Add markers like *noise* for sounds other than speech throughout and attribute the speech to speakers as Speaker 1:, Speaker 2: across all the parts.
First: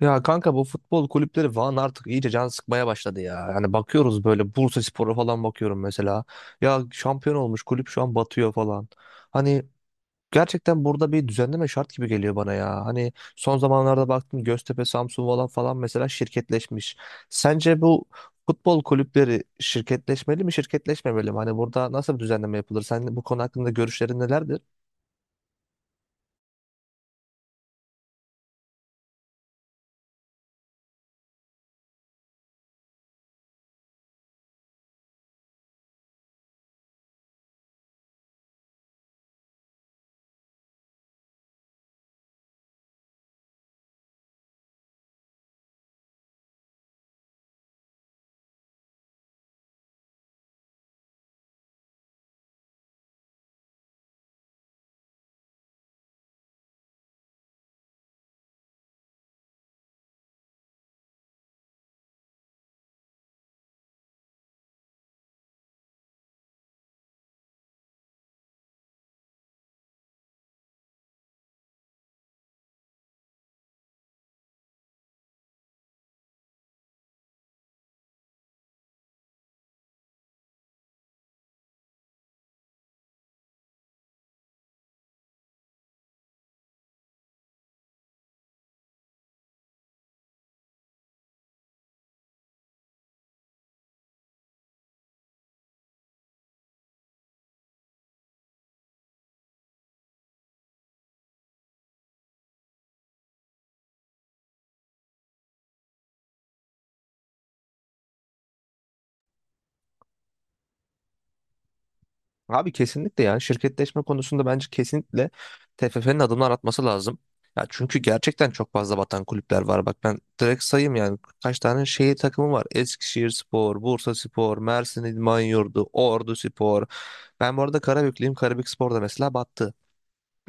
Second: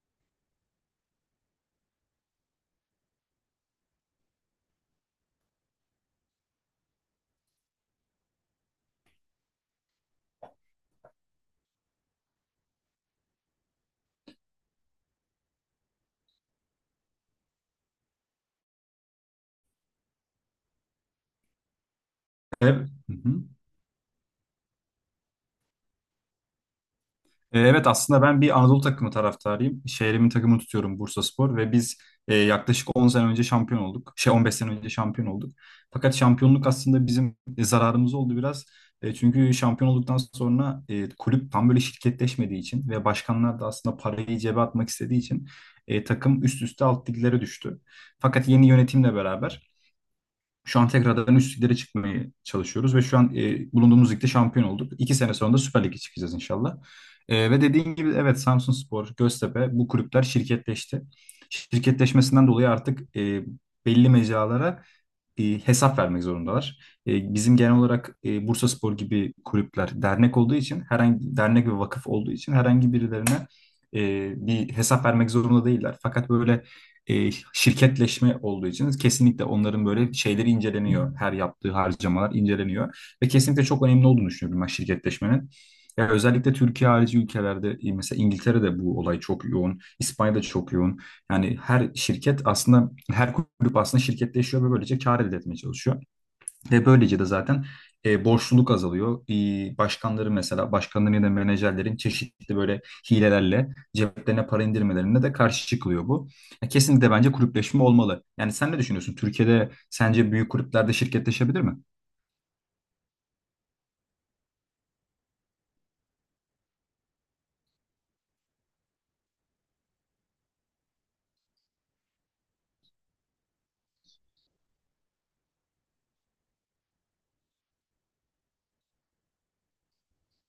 Speaker 1: Ya kanka bu futbol kulüpleri falan artık iyice can sıkmaya başladı ya. Yani bakıyoruz böyle Bursaspor'a falan bakıyorum mesela. Ya şampiyon olmuş kulüp şu an batıyor falan. Hani gerçekten burada bir düzenleme şart gibi geliyor bana ya. Hani son zamanlarda baktım Göztepe, Samsun falan mesela şirketleşmiş. Sence bu futbol kulüpleri şirketleşmeli mi, şirketleşmemeli mi? Hani burada nasıl bir düzenleme yapılır?
Speaker 2: Ev- Hı
Speaker 1: Sen bu konu
Speaker 2: hı.
Speaker 1: hakkında görüşlerin nelerdir?
Speaker 2: Evet aslında ben bir Anadolu takımı taraftarıyım. Şehrimin takımını tutuyorum Bursaspor ve biz yaklaşık 10 sene önce şampiyon olduk. 15 sene önce şampiyon olduk. Fakat şampiyonluk aslında bizim zararımız oldu biraz. Çünkü şampiyon olduktan sonra kulüp tam böyle şirketleşmediği için ve başkanlar da aslında parayı cebe atmak istediği için takım üst üste alt liglere düştü. Fakat yeni yönetimle beraber şu an tekrardan üst liglere çıkmaya çalışıyoruz ve şu an bulunduğumuz ligde şampiyon olduk. İki sene sonra da Süper Lig'e çıkacağız inşallah. Ve dediğin gibi evet Samsunspor, Göztepe bu kulüpler şirketleşti. Şirketleşmesinden dolayı artık belli mecralara hesap vermek zorundalar. Bizim genel olarak Bursaspor gibi kulüpler dernek olduğu için, herhangi dernek ve vakıf olduğu için herhangi birilerine e, bir hesap vermek zorunda değiller. Fakat böyle şirketleşme olduğu için kesinlikle onların böyle şeyleri inceleniyor. Her yaptığı harcamalar inceleniyor ve kesinlikle çok önemli olduğunu düşünüyorum ben şirketleşmenin. Ya özellikle Türkiye harici ülkelerde mesela İngiltere'de bu olay çok yoğun, İspanya'da çok yoğun. Yani her şirket aslında, her kulüp aslında şirketleşiyor ve böylece kar elde etmeye çalışıyor. Ve böylece de zaten borçluluk azalıyor. Başkanları mesela, başkanların ya da menajerlerin çeşitli böyle hilelerle ceplerine para indirmelerine de karşı çıkılıyor bu. Ya kesinlikle bence kulüpleşme olmalı. Yani sen ne düşünüyorsun? Türkiye'de sence büyük kulüplerde şirketleşebilir mi?
Speaker 1: Abi kesinlikle ya şirketleşme konusunda bence kesinlikle TFF'nin adımlar atması lazım. Ya çünkü gerçekten çok fazla batan kulüpler var. Bak ben direkt sayayım yani kaç tane şehir takımı var. Eskişehirspor, Bursaspor, Mersin İdman Yurdu, Orduspor. Ben bu arada Karabüklüyüm. Karabükspor da mesela battı.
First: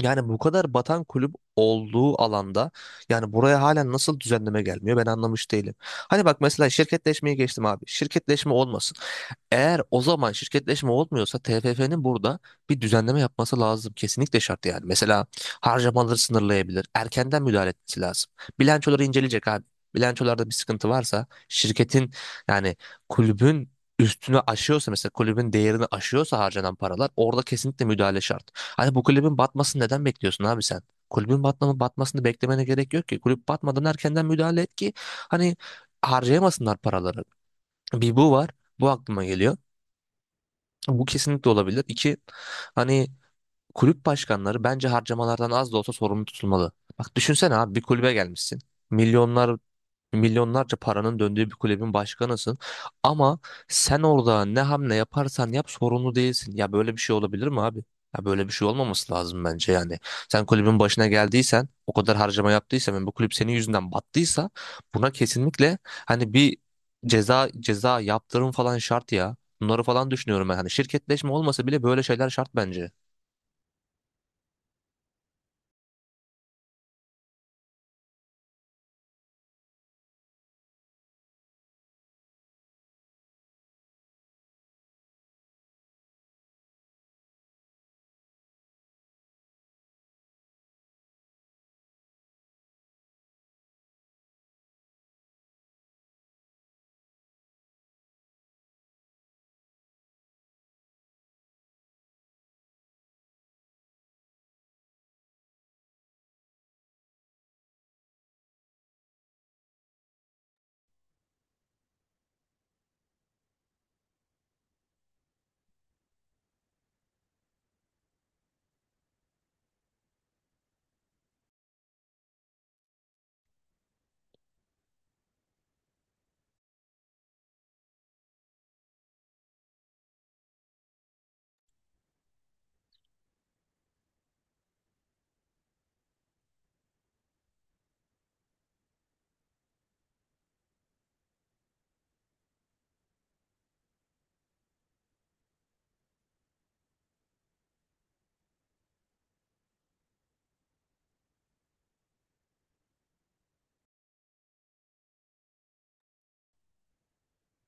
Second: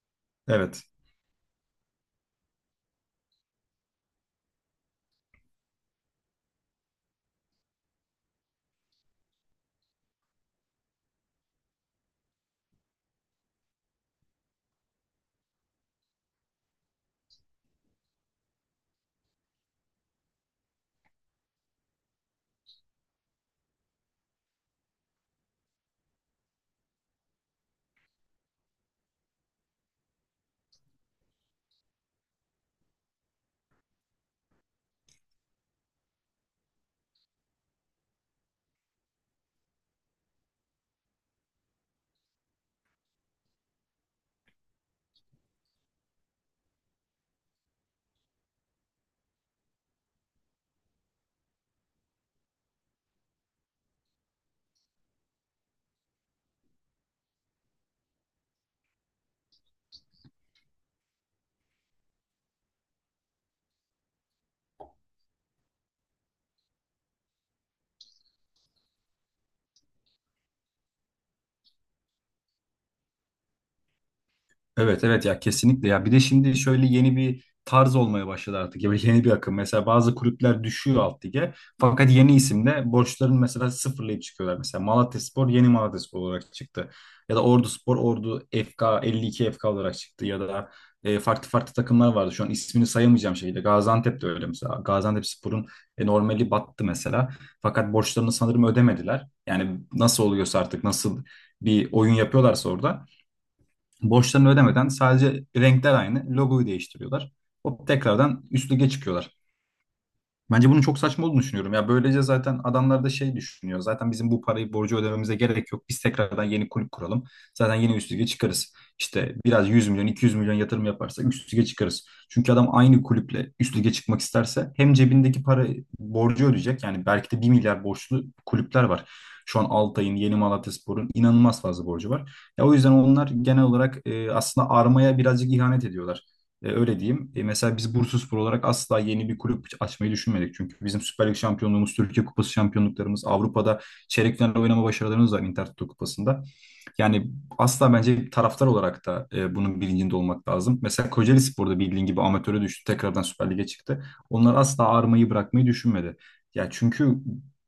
Speaker 1: Yani bu kadar
Speaker 2: Evet.
Speaker 1: batan kulüp olduğu alanda yani buraya halen nasıl düzenleme gelmiyor ben anlamış değilim. Hani bak mesela şirketleşmeyi geçtim abi. Şirketleşme olmasın. Eğer o zaman şirketleşme olmuyorsa TFF'nin burada bir düzenleme yapması lazım. Kesinlikle şart yani. Mesela harcamaları sınırlayabilir. Erkenden müdahale etmesi lazım. Bilançoları inceleyecek abi. Bilançolarda bir sıkıntı varsa şirketin yani kulübün üstüne aşıyorsa mesela kulübün değerini aşıyorsa harcanan paralar orada kesinlikle müdahale şart. Hani bu kulübün batmasını neden bekliyorsun abi sen? Kulübün batmanı, batmasını beklemene gerek yok ki. Kulüp batmadan erkenden müdahale et ki hani harcayamasınlar paraları. Bir bu var. Bu aklıma geliyor. Bu kesinlikle olabilir. İki hani kulüp başkanları bence harcamalardan az da olsa sorumlu tutulmalı. Bak düşünsene abi bir kulübe gelmişsin. Milyonlar Milyonlarca paranın döndüğü bir kulübün başkanısın. Ama sen orada ne hamle yaparsan yap sorumlu değilsin. Ya böyle bir şey olabilir mi abi? Ya böyle bir şey olmaması lazım bence yani. Sen kulübün başına geldiysen, o kadar harcama yaptıysan ve bu kulüp senin yüzünden battıysa buna kesinlikle hani bir ceza yaptırım falan şart ya. Bunları falan düşünüyorum ben. Hani şirketleşme olmasa bile böyle şeyler şart bence.
Speaker 2: Evet, evet, ya kesinlikle. Ya bir de şimdi şöyle yeni bir tarz olmaya başladı artık, ya yeni bir akım. Mesela bazı kulüpler düşüyor alt lige fakat yeni isimle borçlarını mesela sıfırlayıp çıkıyorlar. Mesela Malatyaspor yeni Malatyaspor olarak çıktı, ya da Orduspor Ordu FK 52 FK olarak çıktı, ya da farklı farklı takımlar vardı şu an ismini sayamayacağım şekilde. Gaziantep de öyle mesela, Gaziantepspor'un normali battı mesela fakat borçlarını sanırım ödemediler. Yani nasıl oluyorsa artık, nasıl bir oyun yapıyorlarsa orada, borçlarını ödemeden sadece renkler aynı. Logoyu değiştiriyorlar. Hop tekrardan üst lige çıkıyorlar. Bence bunun çok saçma olduğunu düşünüyorum. Ya böylece zaten adamlar da şey düşünüyor: zaten bizim bu parayı, borcu ödememize gerek yok. Biz tekrardan yeni kulüp kuralım. Zaten yeni üst lige çıkarız. İşte biraz 100 milyon, 200 milyon yatırım yaparsa üst lige çıkarız. Çünkü adam aynı kulüple üst lige çıkmak isterse hem cebindeki para borcu ödeyecek. Yani belki de bir milyar borçlu kulüpler var. Şu an Altay'ın, Yeni Malatyaspor'un inanılmaz fazla borcu var. Ya o yüzden onlar genel olarak aslında armaya birazcık ihanet ediyorlar. Öyle diyeyim. Mesela biz Bursaspor olarak asla yeni bir kulüp açmayı düşünmedik. Çünkü bizim Süper Lig şampiyonluğumuz, Türkiye Kupası şampiyonluklarımız, Avrupa'da çeyrek final oynama başarılarımız var Intertoto Kupası'nda. Yani asla, bence taraftar olarak da bunun bilincinde olmak lazım. Mesela Kocaeli Spor'da bildiğin gibi amatöre düştü, tekrardan Süper Lig'e çıktı. Onlar asla ağırmayı bırakmayı düşünmedi. Ya çünkü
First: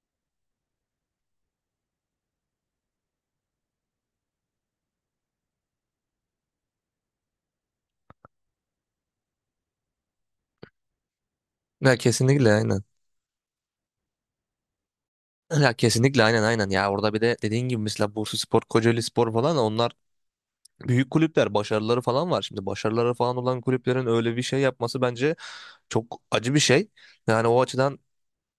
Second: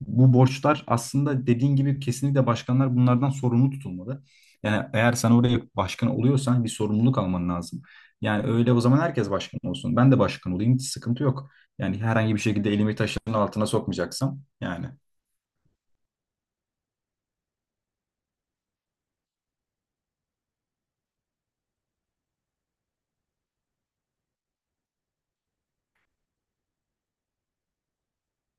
Speaker 2: bu borçlar aslında, dediğin gibi, kesinlikle başkanlar bunlardan sorumlu tutulmalı. Yani eğer sen oraya başkan oluyorsan bir sorumluluk alman lazım. Yani öyle o zaman herkes başkan olsun. Ben de başkan olayım. Hiç sıkıntı yok.
Speaker 1: Ya
Speaker 2: Yani herhangi bir
Speaker 1: kesinlikle
Speaker 2: şekilde
Speaker 1: aynen.
Speaker 2: elimi taşın altına sokmayacaksam yani.
Speaker 1: Ya kesinlikle aynen ya orada bir de dediğin gibi mesela Bursaspor, Kocaelispor falan onlar büyük kulüpler başarıları falan var. Şimdi başarıları falan olan kulüplerin öyle bir şey yapması bence çok acı bir şey. Yani o açıdan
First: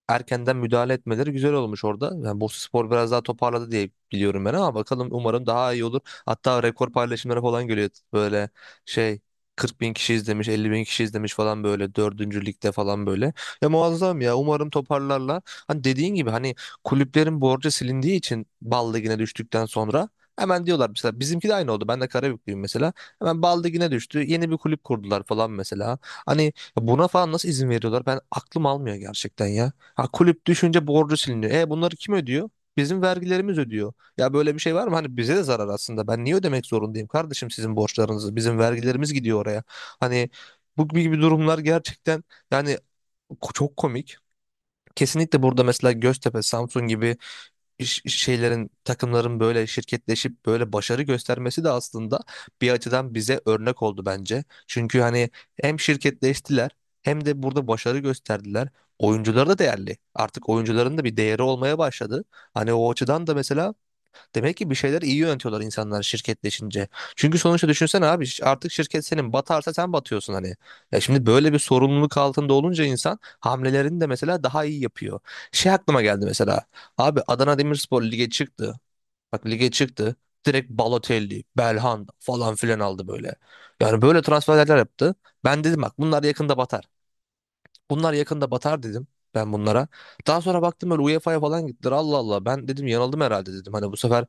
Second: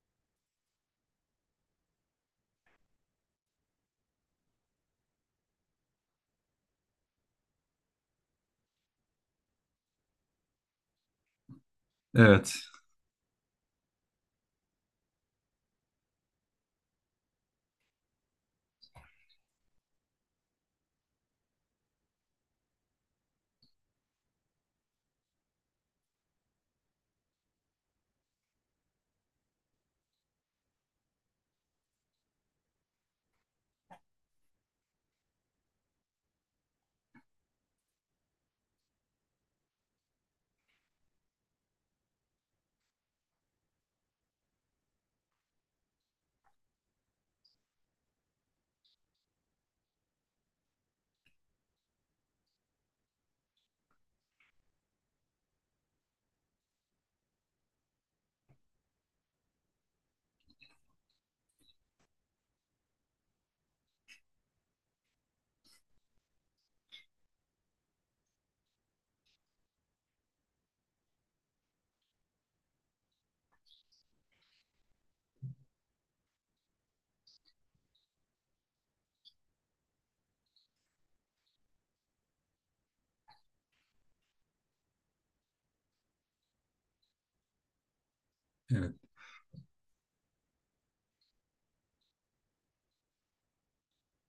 Speaker 1: erkenden müdahale etmeleri güzel olmuş orada. Yani Bursaspor biraz daha toparladı diye biliyorum ben ama bakalım umarım daha iyi olur. Hatta rekor paylaşımları falan geliyor. Böyle şey 40 bin kişi izlemiş, 50 bin kişi izlemiş falan böyle dördüncü
Speaker 2: Evet.
Speaker 1: ligde falan böyle. Ya muazzam ya umarım toparlarlar. Hani dediğin gibi hani kulüplerin borcu silindiği için Bal Ligi'ne düştükten sonra hemen diyorlar mesela bizimki de aynı oldu. Ben de Karabüklüyüm mesela. Hemen Bal Ligi'ne düştü. Yeni bir kulüp kurdular falan mesela. Hani buna falan nasıl izin veriyorlar? Ben aklım almıyor gerçekten ya. Ha, kulüp düşünce borcu siliniyor. E bunları kim ödüyor? Bizim vergilerimiz ödüyor. Ya böyle bir şey var mı? Hani bize de zarar aslında. Ben niye ödemek zorundayım kardeşim sizin borçlarınızı? Bizim vergilerimiz gidiyor oraya. Hani bu gibi durumlar gerçekten yani çok komik. Kesinlikle burada mesela Göztepe, Samsun gibi şeylerin takımların böyle şirketleşip böyle başarı göstermesi de aslında bir açıdan bize örnek oldu bence. Çünkü hani hem şirketleştiler hem de burada başarı gösterdiler. Oyuncular da değerli. Artık oyuncuların da bir değeri olmaya başladı. Hani o açıdan da mesela demek ki bir şeyler iyi yönetiyorlar insanlar şirketleşince. Çünkü sonuçta düşünsene abi artık şirket senin batarsa sen batıyorsun hani. Ya şimdi böyle bir sorumluluk altında olunca insan hamlelerini de mesela daha iyi yapıyor. Şey aklıma geldi mesela. Abi Adana Demirspor lige çıktı. Bak lige çıktı. Direkt Balotelli, Belhanda falan filan aldı böyle. Yani böyle transferler yaptı. Ben dedim bak bunlar yakında batar. Bunlar yakında batar
Speaker 2: Evet.
Speaker 1: dedim ben bunlara. Daha sonra baktım böyle UEFA'ya falan gittiler. Allah Allah ben dedim yanıldım herhalde dedim. Hani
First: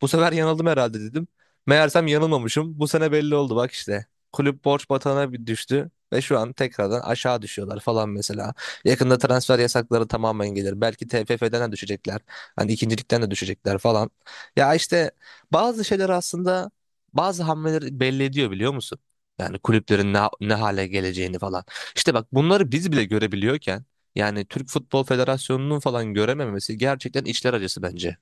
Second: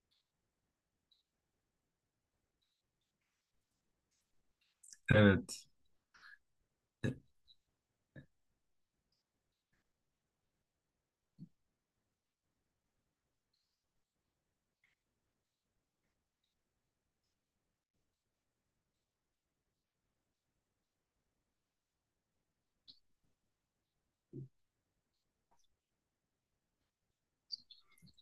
Speaker 1: bu sefer yanıldım herhalde dedim. Meğersem yanılmamışım. Bu sene belli oldu bak işte. Kulüp borç batağına bir
Speaker 2: Evet.
Speaker 1: düştü ve şu an tekrardan aşağı düşüyorlar falan mesela. Yakında transfer yasakları tamamen gelir. Belki TFF'den de düşecekler. Hani ikincilikten de düşecekler falan. Ya işte bazı şeyler aslında bazı hamleleri belli ediyor biliyor musun? Yani kulüplerin ne, ne hale geleceğini falan. İşte bak bunları biz bile görebiliyorken yani Türk Futbol Federasyonu'nun falan görememesi gerçekten içler acısı bence.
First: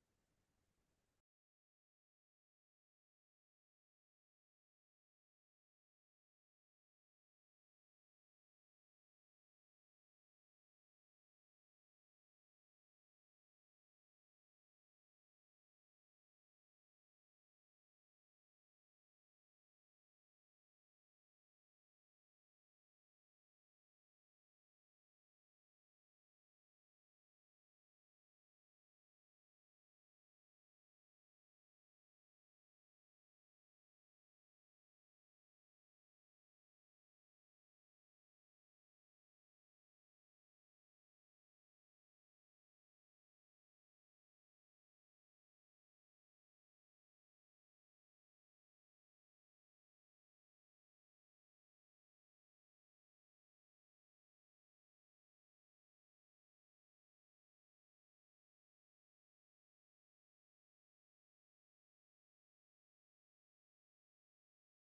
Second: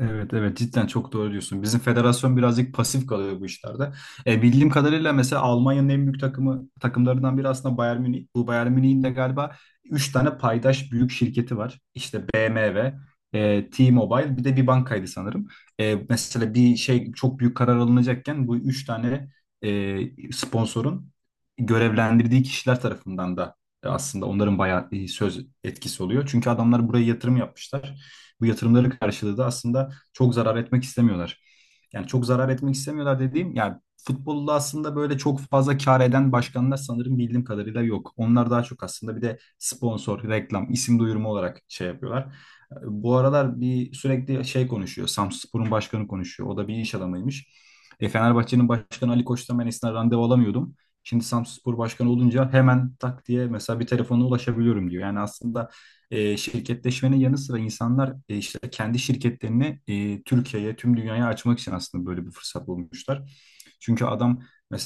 Speaker 2: Evet, evet, cidden çok doğru diyorsun. Bizim federasyon birazcık pasif kalıyor bu işlerde. Bildiğim kadarıyla mesela Almanya'nın en büyük takımlarından biri aslında Bayern Münih. Bu Bayern Münih'in de galiba 3 tane paydaş büyük şirketi var. İşte BMW, T-Mobile, bir de bir bankaydı sanırım. Mesela bir şey, çok büyük karar alınacakken, bu 3 tane sponsorun görevlendirdiği kişiler tarafından da aslında onların bayağı söz etkisi oluyor. Çünkü adamlar buraya yatırım yapmışlar. Bu yatırımları karşılığı da aslında çok zarar etmek istemiyorlar. Yani çok zarar etmek istemiyorlar dediğim, yani futbolda aslında böyle çok fazla kar eden başkanlar sanırım bildiğim kadarıyla yok. Onlar daha çok aslında bir de sponsor, reklam, isim duyurma olarak şey yapıyorlar. Bu aralar bir sürekli şey konuşuyor, Samsunspor'un başkanı konuşuyor. O da bir iş adamıymış. Fenerbahçe'nin başkanı Ali Koç'tan ben eskiden randevu alamıyordum. Şimdi Samsunspor başkanı olunca hemen tak diye mesela bir telefona ulaşabiliyorum diyor. Yani aslında şirketleşmenin yanı sıra insanlar işte kendi şirketlerini Türkiye'ye, tüm dünyaya açmak için aslında böyle bir fırsat bulmuşlar. Çünkü adam,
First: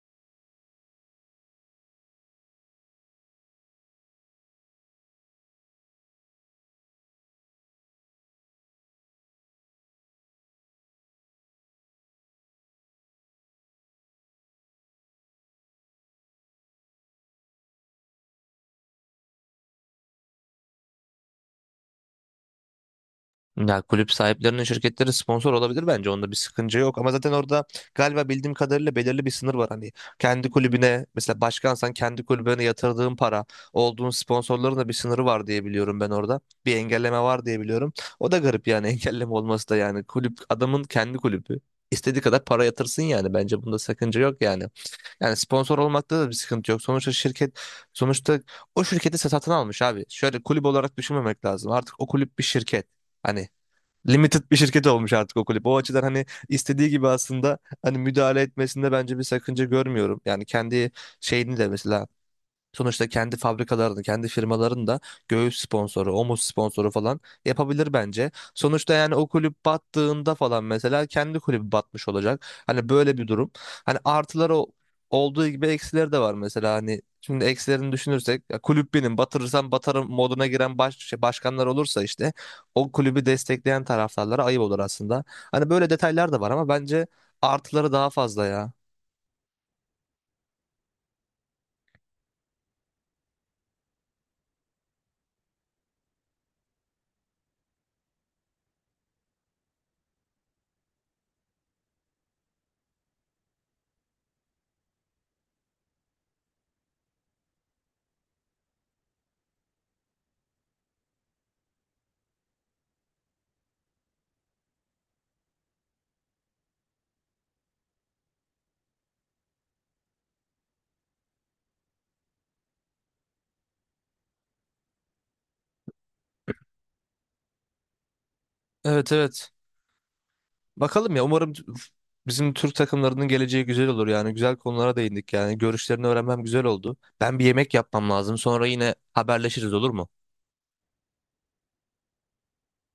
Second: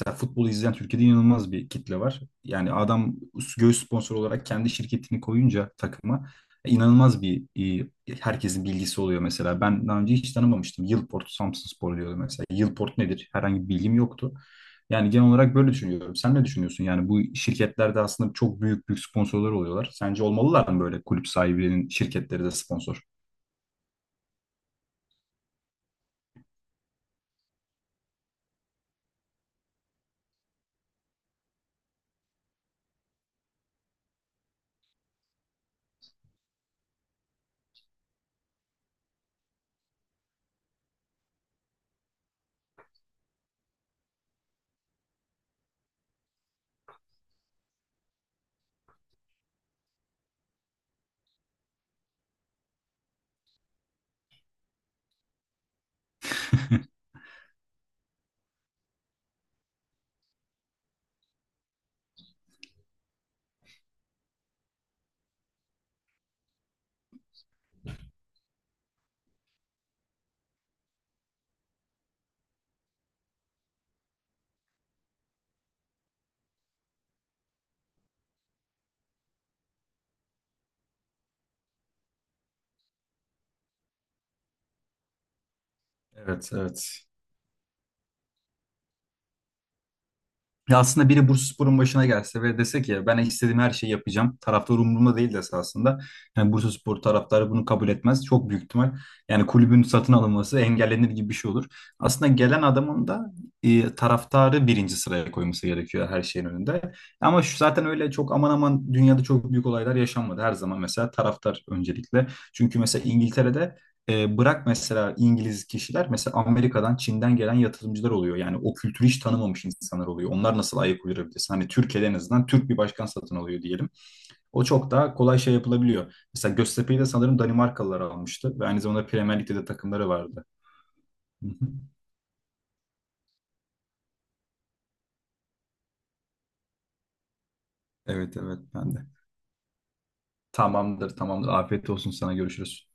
Speaker 2: ya futbolu izleyen Türkiye'de inanılmaz bir kitle var. Yani adam göğüs sponsor olarak kendi şirketini koyunca takıma inanılmaz bir, e, herkesin bilgisi oluyor mesela. Ben daha önce hiç tanımamıştım. Yılport, Samsunspor diyordu mesela. Yılport nedir? Herhangi bir bilgim yoktu. Yani genel olarak böyle düşünüyorum. Sen ne düşünüyorsun? Yani bu şirketlerde aslında çok büyük büyük sponsorlar oluyorlar. Sence olmalılar mı böyle, kulüp sahibinin şirketleri de sponsor?
Speaker 1: Ya kulüp sahiplerinin şirketleri sponsor olabilir bence onda bir sıkıntı yok ama zaten orada galiba bildiğim kadarıyla belirli bir sınır var hani kendi kulübüne mesela başkansan kendi kulübüne yatırdığın para olduğun sponsorların da bir sınırı var diye biliyorum ben orada bir engelleme var diye biliyorum o da garip yani *laughs* engelleme olması da yani kulüp adamın kendi kulübü istediği kadar para yatırsın yani bence bunda sakınca yok yani. Yani sponsor olmakta da bir sıkıntı yok. Sonuçta o şirketi satın almış abi. Şöyle kulüp olarak düşünmemek lazım. Artık o kulüp bir şirket. Hani limited bir şirket olmuş artık o kulüp. O açıdan hani istediği gibi aslında hani müdahale etmesinde bence bir sakınca görmüyorum. Yani kendi şeyini de mesela sonuçta kendi fabrikalarını, kendi firmalarını da göğüs sponsoru, omuz sponsoru falan yapabilir bence. Sonuçta yani o kulüp battığında falan mesela kendi kulübü batmış olacak. Hani böyle bir durum. Hani artıları olduğu gibi eksileri de var mesela hani şimdi eksilerini düşünürsek ya kulüp benim batırırsam batarım moduna giren başkanlar olursa işte o kulübü destekleyen taraftarlara ayıp olur aslında. Hani böyle detaylar da
Speaker 2: Evet,
Speaker 1: var ama bence
Speaker 2: evet.
Speaker 1: artıları daha fazla ya.
Speaker 2: Ya aslında biri Bursaspor'un başına gelse ve dese ki ben istediğim her şeyi yapacağım, taraftar umurumda değil dese aslında, yani Bursaspor taraftarı bunu kabul etmez çok büyük ihtimal. Yani kulübün satın alınması engellenir gibi bir şey olur. Aslında gelen adamın da taraftarı birinci sıraya koyması gerekiyor her şeyin önünde. Ama şu, zaten öyle çok aman aman dünyada çok büyük olaylar yaşanmadı. Her zaman mesela taraftar öncelikle. Çünkü mesela İngiltere'de bırak mesela İngiliz kişiler, mesela Amerika'dan, Çin'den gelen yatırımcılar oluyor. Yani o kültürü hiç tanımamış insanlar oluyor. Onlar nasıl ayak uydurabilirsin? Hani Türkiye'de en azından Türk bir başkan satın alıyor diyelim, o çok daha kolay şey yapılabiliyor. Mesela Göztepe'yi de sanırım Danimarkalılar almıştı ve aynı zamanda
Speaker 1: Evet,
Speaker 2: Premier
Speaker 1: evet,
Speaker 2: Lig'de de takımları vardı.
Speaker 1: bakalım ya
Speaker 2: Hı
Speaker 1: umarım
Speaker 2: hı.
Speaker 1: bizim Türk takımlarının geleceği güzel olur yani güzel konulara değindik yani görüşlerini öğrenmem güzel oldu. Ben bir yemek yapmam lazım
Speaker 2: Evet, evet,
Speaker 1: sonra yine
Speaker 2: ben de.
Speaker 1: haberleşiriz olur mu?
Speaker 2: Tamamdır, tamamdır. Afiyet olsun sana, görüşürüz.